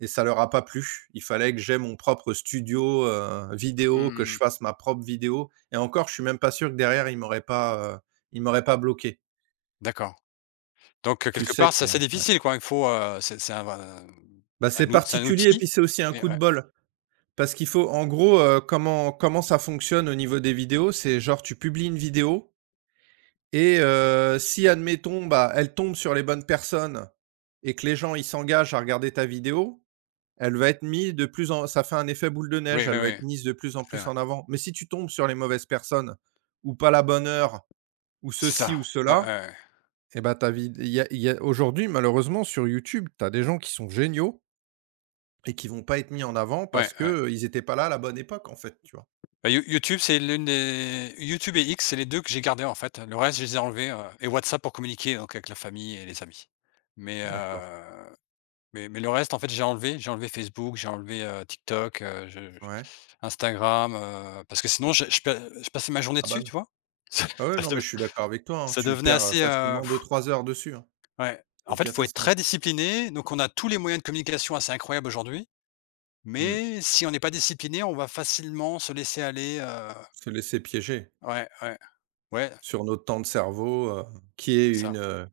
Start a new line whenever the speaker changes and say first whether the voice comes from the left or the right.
right: Et ça leur a pas plu. Il fallait que j'ai mon propre studio, heu,
left: Mmh
right: vidéo,
left: mh,
right: que
left: mmh
right: je
left: mh.
right: fasse ma propre vidéo et encore, je suis même pas sûr que derrière, ils m'auraient pas, heu, ils m'auraient pas bloqué.
left: D'accord, donc heu,
right: Tu
left: quelque
right: sais
left: part,
right: que
left: c'est assez
right: ouais.
left: difficile, quoi? Il faut, heu, c'est c'est un v
right: Bah,
left: c'est
right: c'est
left: un ou c'est un
right: particulier et
left: outil
right: puis c'est aussi un
left: mais
right: coup de
left: ouais.
right: bol. Parce qu'il faut en gros, heu, comment comment ça fonctionne au niveau des vidéos? C'est, genre, tu publies une vidéo et heu, si admettons, bah, elle tombe sur les bonnes personnes et que les gens, ils s'engagent à regarder ta vidéo, elle va être mise de plus en ça fait un effet boule de
left: Oui,
right: neige,
left: oui,
right: elle va
left: oui.
right: être
left: Tout
right: mise de plus
left: à
right: en
left: fait,
right: plus
left: oui.
right: en avant mais si tu tombes sur les mauvaises personnes ou pas la bonne heure ou
left: C'est
right: ceci
left: ça,
right: ou
left: ouais, ouais,
right: cela,
left: ouais.
right: eh ben, ta vid il y a il y a aujourd'hui malheureusement sur YouTube, tu as des gens qui sont géniaux et qui vont pas être mis en avant
left: Ouais,
right: parce
left: ouais.
right: qu'ils étaient pas là, à la bonne époque, en fait, tu vois?
left: Bah, You YouTube, c'est l'une des YouTube et X, c'est les 2 que j'ai gardé, en fait, le reste, je les ai enlevés, heu et WhatsApp pour communiquer, donc avec la famille et les amis mais
right: D'accord.
left: heu, mais mais le reste, en fait, j'ai enlevé. J'ai enlevé Facebook, j'ai enlevé, heu, TikTok, heu, je je
right: Ouais.
left: Instagram, heu, parce que sinon, je je pa heu, je passais ma journée
right: Ah, bah,
left: dessus,
right: non.
left: tu vois? Ça
right: Ouais, ouais, non
left: ça de
right: mais je suis d'accord avec toi, hein,
left: ça
right: tu
left: devenait
right: perds, heu,
left: assez, heu
right: facilement 2-3 heures dessus, hein.
left: ouais.
right: C'est
left: En
right: une
left: fait, il faut être
right: catastrophe.
left: très discipliné, donc on a tous les moyens de communication assez incroyables aujourd'hui
right: Mmh mh.
left: mais si on est pas discipliné, on va facilement se laisser aller, heu
right: Se laisser piéger
left: Ouais, ouais. Ouais.
right: sur notre temps de cerveau, heu, qui est
left: C'est
right: une,
left: ça.
right: heu,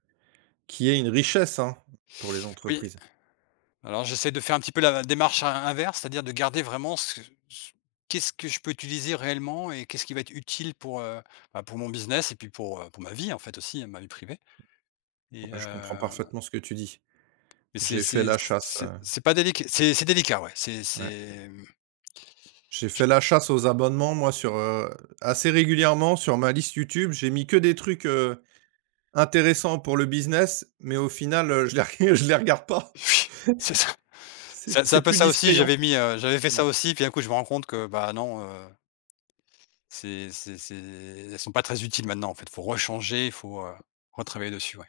right: qui est une richesse, hein, pour les
left: Oui,
right: entreprises.
left: alors j'essaie de faire un petit peu la démarche in inverse. C'est-à-dire de garder vraiment ce ce qu'est-ce que je peux utiliser réellement et qu'est-ce qui va être utile pour, heu, bah, pour mon business et puis pour, heu, pour ma vie, en fait, aussi, hein, ma vie privée et
right: Ouais, je comprends
left: heu
right: parfaitement ce que tu dis.
left: mais c'est
right: J'ai fait
left: c'est
right: la chasse,
left: c'est
right: heu
left: c'est pas délic c'est c'est délicat, ouais, c'est
right: Ouais.
left: c'est mmh.
right: J'ai
left: Je su
right: fait la chasse aux abonnements, moi, sur, heu, assez régulièrement sur ma liste YouTube, j'ai mis que des trucs, heu, intéressants pour le business mais au final, heu, je les je les regarde pas.
left: Oui. C'est ça. C'est
right: C'est
left: c'est
right: c'est
left: un peu
right: plus
left: ça aussi.
right: distrayant.
left: J'avais mis, heu, j'avais fait ça
right: Ouais.
left: aussi et puis un coup, je me rends compte que, bah, non, heu c'est c'est c'est elles sont pas très utiles maintenant, en fait, il faut rechanger, il faut, heu, retravailler dessus, ouais.